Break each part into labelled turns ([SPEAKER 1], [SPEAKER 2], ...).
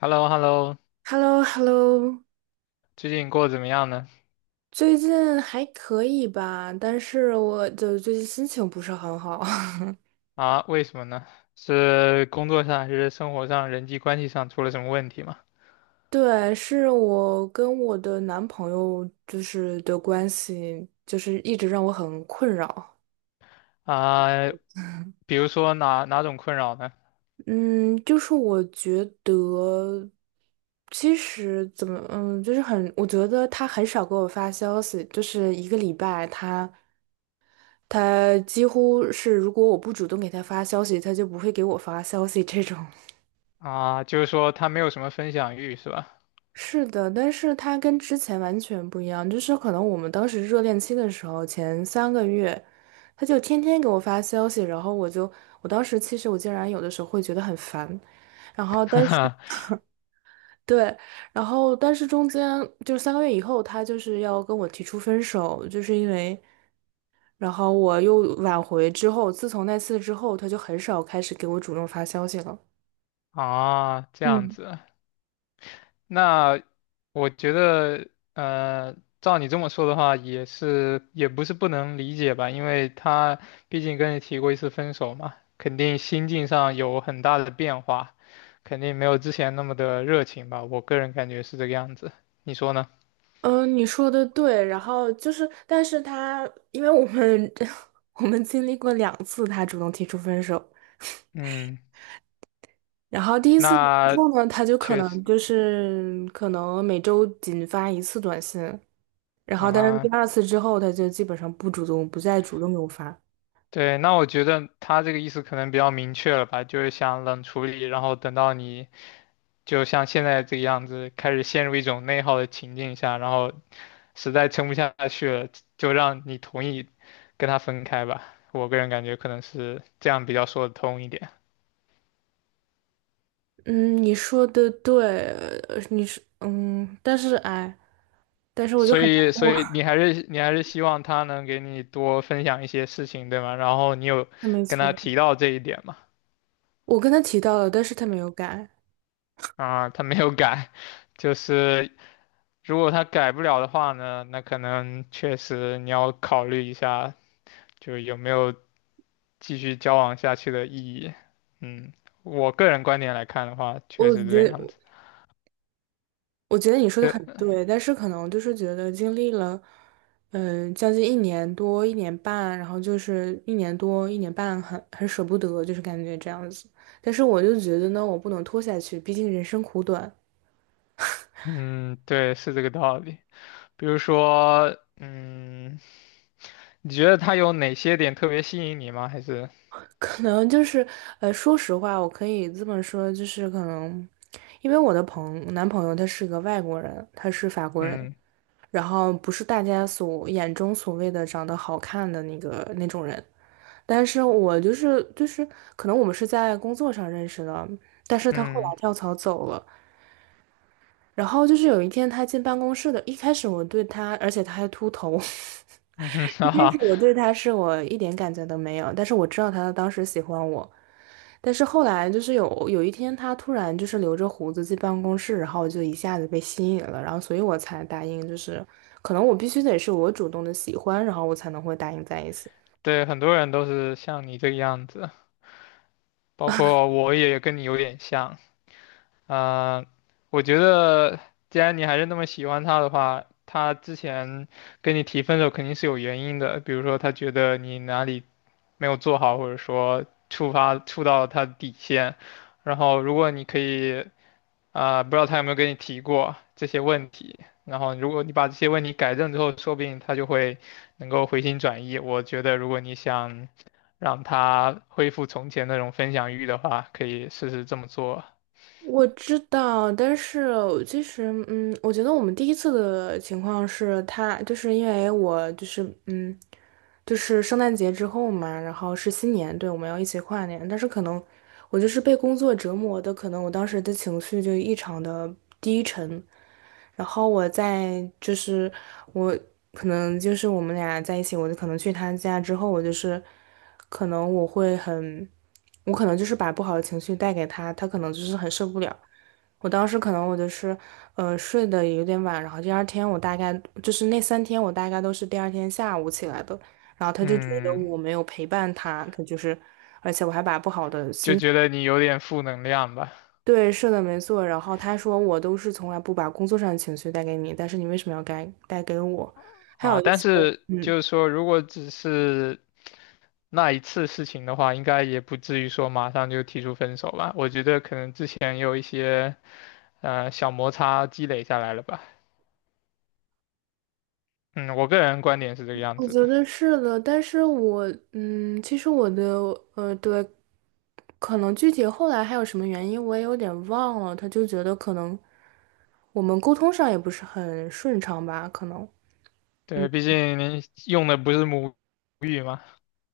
[SPEAKER 1] h e l l o h e l l o
[SPEAKER 2] h e l l o h e l l o。
[SPEAKER 1] 最近过得怎么样呢？
[SPEAKER 2] 最近还可以吧，但是我的最近心情不是很好。
[SPEAKER 1] 啊，为什么呢？是工作上还是生活上、人际关系上出了什么问题吗？
[SPEAKER 2] 对，是我跟我的男朋友就是的关系，就是一直让我很困扰。
[SPEAKER 1] 啊，比如说哪种困扰呢？
[SPEAKER 2] 嗯，就是我觉得，其实怎么，就是很，我觉得他很少给我发消息，就是一个礼拜他几乎是如果我不主动给他发消息，他就不会给我发消息这种。
[SPEAKER 1] 啊，就是说他没有什么分享欲是吧？
[SPEAKER 2] 是的，但是他跟之前完全不一样，就是可能我们当时热恋期的时候，前三个月，他就天天给我发消息，然后我当时其实我竟然有的时候会觉得很烦，然 后
[SPEAKER 1] 哈
[SPEAKER 2] 但是
[SPEAKER 1] 哈，
[SPEAKER 2] 对，然后但是中间就是三个月以后，他就是要跟我提出分手，就是因为，然后我又挽回之后，自从那次之后，他就很少开始给我主动发消息了。
[SPEAKER 1] 啊，这样
[SPEAKER 2] 嗯。
[SPEAKER 1] 子，那我觉得，呃，照你这么说的话，也不是不能理解吧，因为他毕竟跟你提过一次分手嘛，肯定心境上有很大的变化，肯定没有之前那么的热情吧，我个人感觉是这个样子，你说呢？
[SPEAKER 2] 嗯，你说的对，然后就是，但是他，因为我们 我们经历过两次他主动提出分手，
[SPEAKER 1] 嗯，
[SPEAKER 2] 然后第一次之
[SPEAKER 1] 那
[SPEAKER 2] 后呢，他就可
[SPEAKER 1] 确
[SPEAKER 2] 能
[SPEAKER 1] 实
[SPEAKER 2] 就是可能每周仅发一次短信，然后但是第
[SPEAKER 1] 啊，
[SPEAKER 2] 二次之后，他就基本上不主动，不再主动给我发。
[SPEAKER 1] 对，那我觉得他这个意思可能比较明确了吧，就是想冷处理，然后等到你就像现在这个样子，开始陷入一种内耗的情境下，然后实在撑不下去了，就让你同意跟他分开吧。我个人感觉可能是这样比较说得通一点。
[SPEAKER 2] 嗯，你说的对，你是嗯，但是哎，但是我就
[SPEAKER 1] 所
[SPEAKER 2] 很
[SPEAKER 1] 以，
[SPEAKER 2] 难
[SPEAKER 1] 所
[SPEAKER 2] 过。
[SPEAKER 1] 以你还是希望他能给你多分享一些事情，对吗？然后你有
[SPEAKER 2] 没
[SPEAKER 1] 跟他
[SPEAKER 2] 错，
[SPEAKER 1] 提到这一点嘛？
[SPEAKER 2] 我跟他提到了，但是他没有改，
[SPEAKER 1] 啊，他没有改，就是如果他改不了的话呢，那可能确实你要考虑一下，就有没有继续交往下去的意义。嗯，我个人观点来看的话，确
[SPEAKER 2] 我
[SPEAKER 1] 实是这个
[SPEAKER 2] 觉
[SPEAKER 1] 样
[SPEAKER 2] 得。
[SPEAKER 1] 子。
[SPEAKER 2] 我觉得你说的
[SPEAKER 1] 对，
[SPEAKER 2] 很对，但是可能就是觉得经历了，将近一年多、一年半，然后就是一年多、一年半很，很舍不得，就是感觉这样子。但是我就觉得呢，我不能拖下去，毕竟人生苦短。
[SPEAKER 1] 嗯，对，是这个道理。比如说，嗯，你觉得他有哪些点特别吸引你吗？还是，
[SPEAKER 2] 可能就是，说实话，我可以这么说，就是可能，因为我的男朋友他是个外国人，他是法国人，
[SPEAKER 1] 嗯
[SPEAKER 2] 然后不是大家所眼中所谓的长得好看的那个那种人。但是我就是，可能我们是在工作上认识的，但是他后来
[SPEAKER 1] 嗯
[SPEAKER 2] 跳槽走了。然后就是有一天他进办公室的，一开始我对他，而且他还秃头。
[SPEAKER 1] 嗯哼
[SPEAKER 2] 一
[SPEAKER 1] 哈
[SPEAKER 2] 开始
[SPEAKER 1] 哈，
[SPEAKER 2] 我对他是我一点感觉都没有，但是我知道他当时喜欢我。但是后来就是有一天他突然就是留着胡子进办公室，然后我就一下子被吸引了，然后所以我才答应，就是可能我必须得是我主动的喜欢，然后我才能会答应在一起。
[SPEAKER 1] 对，很多人都是像你这个样子，包括我也跟你有点像。呃，我觉得既然你还是那么喜欢他的话，他之前跟你提分手肯定是有原因的，比如说他觉得你哪里没有做好，或者说触到他的底线。然后如果你可以啊、不知道他有没有跟你提过这些问题，然后如果你把这些问题改正之后，说不定他就会能够回心转意。我觉得如果你想让他恢复从前那种分享欲的话，可以试试这么做。
[SPEAKER 2] 我知道，但是其实，我觉得我们第一次的情况是他，就是因为我就是，就是圣诞节之后嘛，然后是新年，对，我们要一起跨年，但是可能我就是被工作折磨的，可能我当时的情绪就异常的低沉，然后我在就是我可能就是我们俩在一起，我就可能去他家之后，我就是可能我会很。我可能就是把不好的情绪带给他，他可能就是很受不了。我当时可能我就是，睡得有点晚，然后第二天我大概就是那三天我大概都是第二天下午起来的，然后他就觉得
[SPEAKER 1] 嗯，
[SPEAKER 2] 我没有陪伴他，他就是，而且我还把不好的
[SPEAKER 1] 就
[SPEAKER 2] 心，
[SPEAKER 1] 觉得你有点负能量吧。
[SPEAKER 2] 对，是的，没错。然后他说我都是从来不把工作上的情绪带给你，但是你为什么要该带给我？还有
[SPEAKER 1] 啊，
[SPEAKER 2] 一
[SPEAKER 1] 但
[SPEAKER 2] 些，
[SPEAKER 1] 是
[SPEAKER 2] 嗯。
[SPEAKER 1] 就是说，如果只是那一次事情的话，应该也不至于说马上就提出分手吧。我觉得可能之前有一些小摩擦积累下来了吧。嗯，我个人观点是这个样
[SPEAKER 2] 我
[SPEAKER 1] 子
[SPEAKER 2] 觉
[SPEAKER 1] 的。
[SPEAKER 2] 得是的，但是我嗯，其实我的对，可能具体后来还有什么原因，我也有点忘了。他就觉得可能我们沟通上也不是很顺畅吧，可能。
[SPEAKER 1] 对，毕竟您用的不是母语嘛。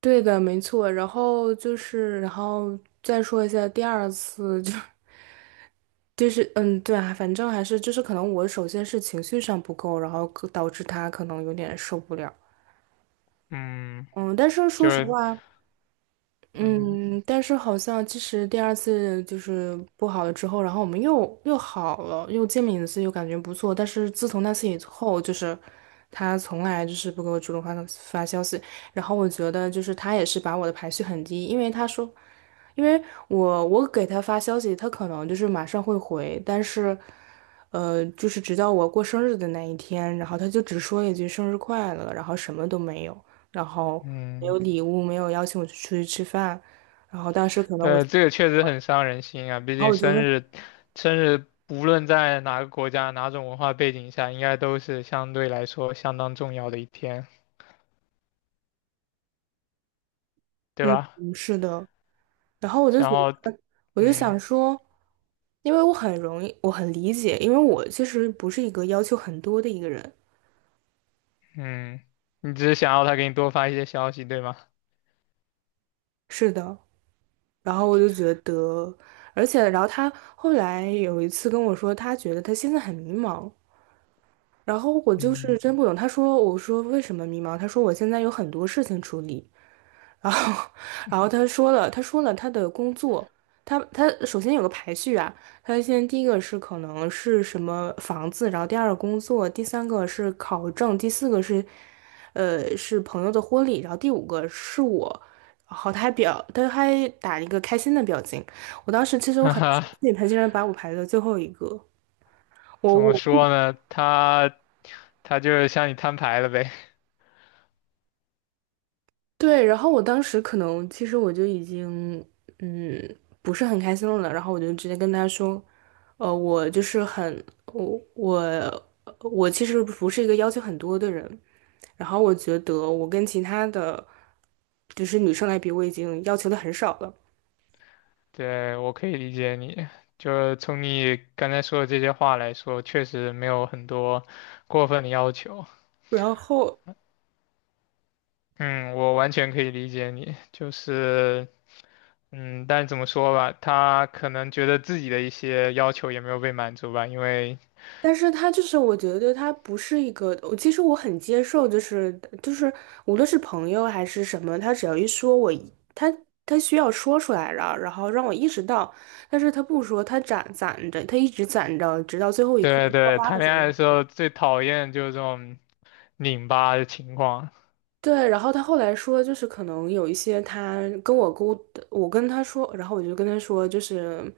[SPEAKER 2] 对的，没错。然后就是，然后再说一下第二次，就是，对啊，反正还是就是可能我首先是情绪上不够，然后可导致他可能有点受不了。
[SPEAKER 1] 嗯，
[SPEAKER 2] 嗯，但是说
[SPEAKER 1] 就
[SPEAKER 2] 实话。
[SPEAKER 1] 嗯
[SPEAKER 2] 嗯，但是好像其实第二次就是不好了之后，然后我们又好了，又见面一次，又感觉不错。但是自从那次以后，就是他从来就是不给我主动发消息，然后我觉得就是他也是把我的排序很低，因为他说，因为我给他发消息，他可能就是马上会回，但是就是直到我过生日的那一天，然后他就只说一句生日快乐，然后什么都没有。然后没
[SPEAKER 1] 嗯。
[SPEAKER 2] 有礼物，没有邀请我去出去吃饭，然后当时可能我，
[SPEAKER 1] 对，
[SPEAKER 2] 然
[SPEAKER 1] 这个确实很伤人心啊，毕
[SPEAKER 2] 后
[SPEAKER 1] 竟
[SPEAKER 2] 我就
[SPEAKER 1] 生
[SPEAKER 2] 问，
[SPEAKER 1] 日，生日无论在哪个国家、哪种文化背景下，应该都是相对来说相当重要的一天，对
[SPEAKER 2] 嗯，
[SPEAKER 1] 吧？
[SPEAKER 2] 嗯是的，然后我就
[SPEAKER 1] 然
[SPEAKER 2] 觉得，
[SPEAKER 1] 后，
[SPEAKER 2] 我就
[SPEAKER 1] 嗯
[SPEAKER 2] 想说，因为我很容易，我很理解，因为我其实不是一个要求很多的一个人，
[SPEAKER 1] 嗯，你只是想要他给你多发一些消息，对吗？
[SPEAKER 2] 是的，然后我就觉得，而且然后他后来有一次跟我说，他觉得他现在很迷茫。然后我就是
[SPEAKER 1] 嗯，
[SPEAKER 2] 真不懂，他说，我说为什么迷茫？他说我现在有很多事情处理，然后，然后他说了，他说了他的工作，他首先有个排序啊，他先第一个是可能是什么房子，然后第二个工作，第三个是考证，第四个是，是朋友的婚礼，然后第五个是我，然后他还表，他还打了一个开心的表情，我当时其实我
[SPEAKER 1] 哈
[SPEAKER 2] 很生
[SPEAKER 1] 哈，
[SPEAKER 2] 气，他竟然把我排在最后一个，我
[SPEAKER 1] 怎么
[SPEAKER 2] 我
[SPEAKER 1] 说呢？他就是向你摊牌了呗。
[SPEAKER 2] 对。然后我当时可能其实我就已经嗯不是很开心了，然后我就直接跟他说，我就是很我其实不是一个要求很多的人，然后我觉得我跟其他的就是女生来比，我已经要求的很少了，
[SPEAKER 1] 对，我可以理解你。就是从你刚才说的这些话来说，确实没有很多过分的要求。
[SPEAKER 2] 然后。
[SPEAKER 1] 嗯，我完全可以理解你，就是，嗯，但怎么说吧，他可能觉得自己的一些要求也没有被满足吧，因为，
[SPEAKER 2] 但是他就是，我觉得他不是一个，我其实我很接受，就是就是，无论是朋友还是什么，他只要一说我一他需要说出来了，然后让我意识到，但是他不说，他攒着，他一直攒着，直到最后一刻
[SPEAKER 1] 对
[SPEAKER 2] 爆
[SPEAKER 1] 对，
[SPEAKER 2] 发
[SPEAKER 1] 谈
[SPEAKER 2] 的时
[SPEAKER 1] 恋
[SPEAKER 2] 候
[SPEAKER 1] 爱的时
[SPEAKER 2] 说
[SPEAKER 1] 候最讨厌就是这种拧巴的情况，
[SPEAKER 2] 对，然后他后来说，就是可能有一些他跟我沟，我跟他说，然后我就跟他说，就是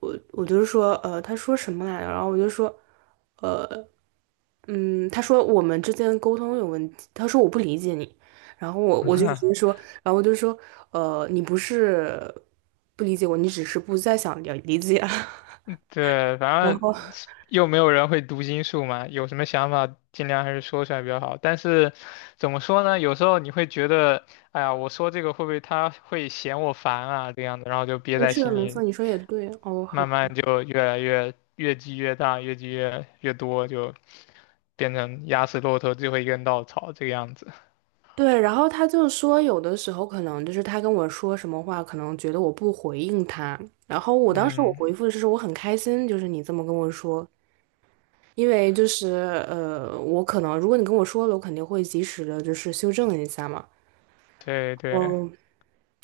[SPEAKER 2] 我就是说，他说什么来着？然后我就说。呃。他说我们之间沟通有问题，他说我不理解你，然后我就直接说，然后我就说，你不是不理解我，你只是不再想了理解。
[SPEAKER 1] 对，
[SPEAKER 2] 然
[SPEAKER 1] 反
[SPEAKER 2] 后
[SPEAKER 1] 正又没有人会读心术嘛，有什么想法尽量还是说出来比较好。但是怎么说呢，有时候你会觉得，哎呀，我说这个会不会他会嫌我烦啊，这样的，然后就憋
[SPEAKER 2] 嗯，
[SPEAKER 1] 在
[SPEAKER 2] 是的，
[SPEAKER 1] 心
[SPEAKER 2] 没
[SPEAKER 1] 里，
[SPEAKER 2] 错，你说也对，哦，好，
[SPEAKER 1] 慢慢就越积越大，越积越多，就变成压死骆驼最后一根稻草这个样子。
[SPEAKER 2] 对，然后他就说有的时候可能就是他跟我说什么话，可能觉得我不回应他，然后我当时我
[SPEAKER 1] 嗯，
[SPEAKER 2] 回复的是说我很开心，就是你这么跟我说。因为就是我可能如果你跟我说了，我肯定会及时的，就是修正一下嘛。
[SPEAKER 1] 对对
[SPEAKER 2] 嗯。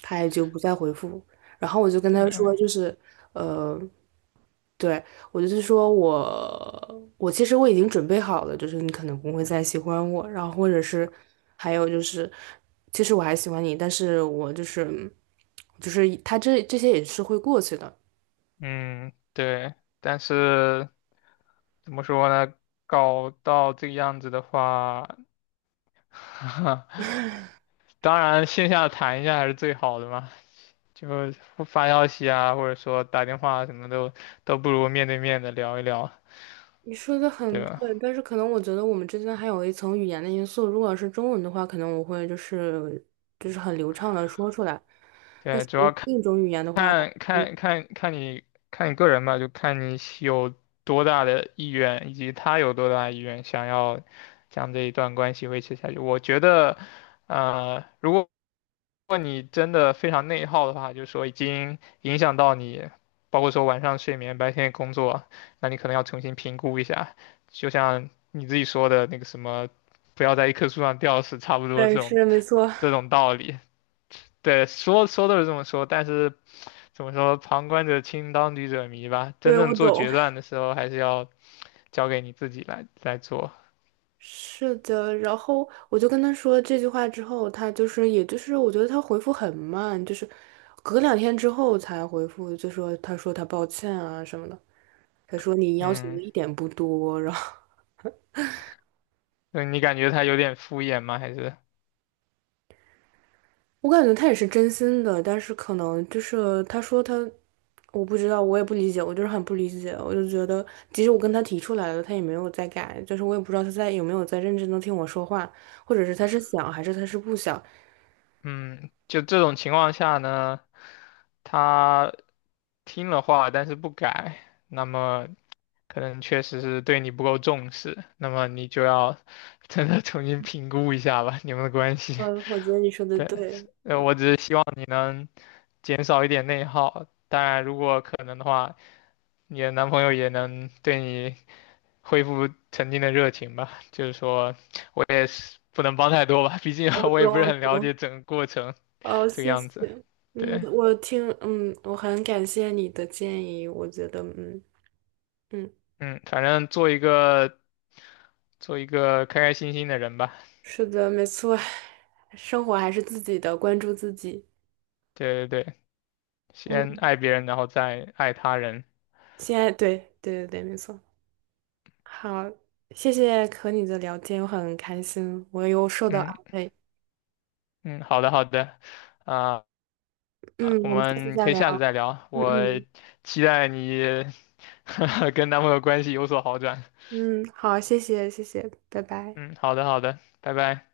[SPEAKER 2] 他也就不再回复。然后我就跟他
[SPEAKER 1] 对，
[SPEAKER 2] 说，就是对我就是说我其实我已经准备好了，就是你可能不会再喜欢我，然后或者是还有就是，其实我还喜欢你，但是我就是他这些也是会过去的。
[SPEAKER 1] 嗯对，但是怎么说呢？搞到这个样子的话，当然线下谈一下还是最好的嘛，就发消息啊，或者说打电话什么都不如面对面的聊一聊，
[SPEAKER 2] 你说的
[SPEAKER 1] 对
[SPEAKER 2] 很
[SPEAKER 1] 吧？
[SPEAKER 2] 对，但是可能我觉得我们之间还有一层语言的因素。如果是中文的话，可能我会就是很流畅的说出来，但
[SPEAKER 1] 对，
[SPEAKER 2] 是
[SPEAKER 1] 主
[SPEAKER 2] 我
[SPEAKER 1] 要
[SPEAKER 2] 用
[SPEAKER 1] 看。
[SPEAKER 2] 另一种语言的话，
[SPEAKER 1] 看
[SPEAKER 2] 嗯，
[SPEAKER 1] 看看看你看你个人吧，就看你有多大的意愿，以及他有多大的意愿想要将这一段关系维持下去。我觉得，呃，如果如果你真的非常内耗的话，就是说已经影响到你，包括说晚上睡眠、白天工作，那你可能要重新评估一下。就像你自己说的那个什么，不要在一棵树上吊死，差不多
[SPEAKER 2] 对，
[SPEAKER 1] 这种
[SPEAKER 2] 是没错，
[SPEAKER 1] 这种道理。对，说说都是这么说，但是。怎么说，旁观者清，当局者迷吧。真
[SPEAKER 2] 对，
[SPEAKER 1] 正
[SPEAKER 2] 我
[SPEAKER 1] 做
[SPEAKER 2] 懂。
[SPEAKER 1] 决断的时候，还是要交给你自己来做。
[SPEAKER 2] 是的，然后我就跟他说这句话之后，他就是，也就是我觉得他回复很慢，就是隔两天之后才回复，就说他说他抱歉啊什么的，他说你要求的
[SPEAKER 1] 嗯，
[SPEAKER 2] 一点不多，然后
[SPEAKER 1] 那你感觉他有点敷衍吗？还是，
[SPEAKER 2] 我感觉他也是真心的，但是可能就是他说他，我不知道，我也不理解，我就是很不理解，我就觉得即使我跟他提出来了，他也没有在改，就是我也不知道他在有没有在认真的听我说话，或者是他是想还是他是不想，
[SPEAKER 1] 嗯，就这种情况下呢，他听了话，但是不改，那么可能确实是对你不够重视，那么你就要真的重新评估一下吧，你们的关系。
[SPEAKER 2] 嗯，我觉得你说 的
[SPEAKER 1] 对，
[SPEAKER 2] 对。
[SPEAKER 1] 我只是希望你能减少一点内耗，当然如果可能的话。你的男朋友也能对你恢复曾经的热情吧。就是说，我也是不能帮太多吧，毕竟
[SPEAKER 2] 我
[SPEAKER 1] 我也
[SPEAKER 2] 懂，
[SPEAKER 1] 不是
[SPEAKER 2] 我
[SPEAKER 1] 很了
[SPEAKER 2] 懂。
[SPEAKER 1] 解整个过程
[SPEAKER 2] 哦，
[SPEAKER 1] 这个
[SPEAKER 2] 谢
[SPEAKER 1] 样
[SPEAKER 2] 谢。
[SPEAKER 1] 子。
[SPEAKER 2] 嗯，
[SPEAKER 1] 对，
[SPEAKER 2] 我听，我很感谢你的建议。我觉得，嗯嗯，
[SPEAKER 1] 嗯，反正做一个开开心心的人吧。
[SPEAKER 2] 是的，没错，生活还是自己的，关注自己。
[SPEAKER 1] 对对对，先
[SPEAKER 2] 嗯，
[SPEAKER 1] 爱别人，然后再爱他人。
[SPEAKER 2] 现在对对对对，没错。好，谢谢和你的聊天，我很开心，我又受到
[SPEAKER 1] 嗯
[SPEAKER 2] 安慰。
[SPEAKER 1] 嗯，好的好的，啊、啊，
[SPEAKER 2] 嗯，
[SPEAKER 1] 我
[SPEAKER 2] 我们下次
[SPEAKER 1] 们
[SPEAKER 2] 再
[SPEAKER 1] 可以
[SPEAKER 2] 聊。
[SPEAKER 1] 下次再聊。
[SPEAKER 2] 嗯
[SPEAKER 1] 我
[SPEAKER 2] 嗯
[SPEAKER 1] 期待你 跟男朋友关系有所好转。
[SPEAKER 2] 嗯，好，谢谢谢谢，拜拜。
[SPEAKER 1] 嗯，好的好的，拜拜。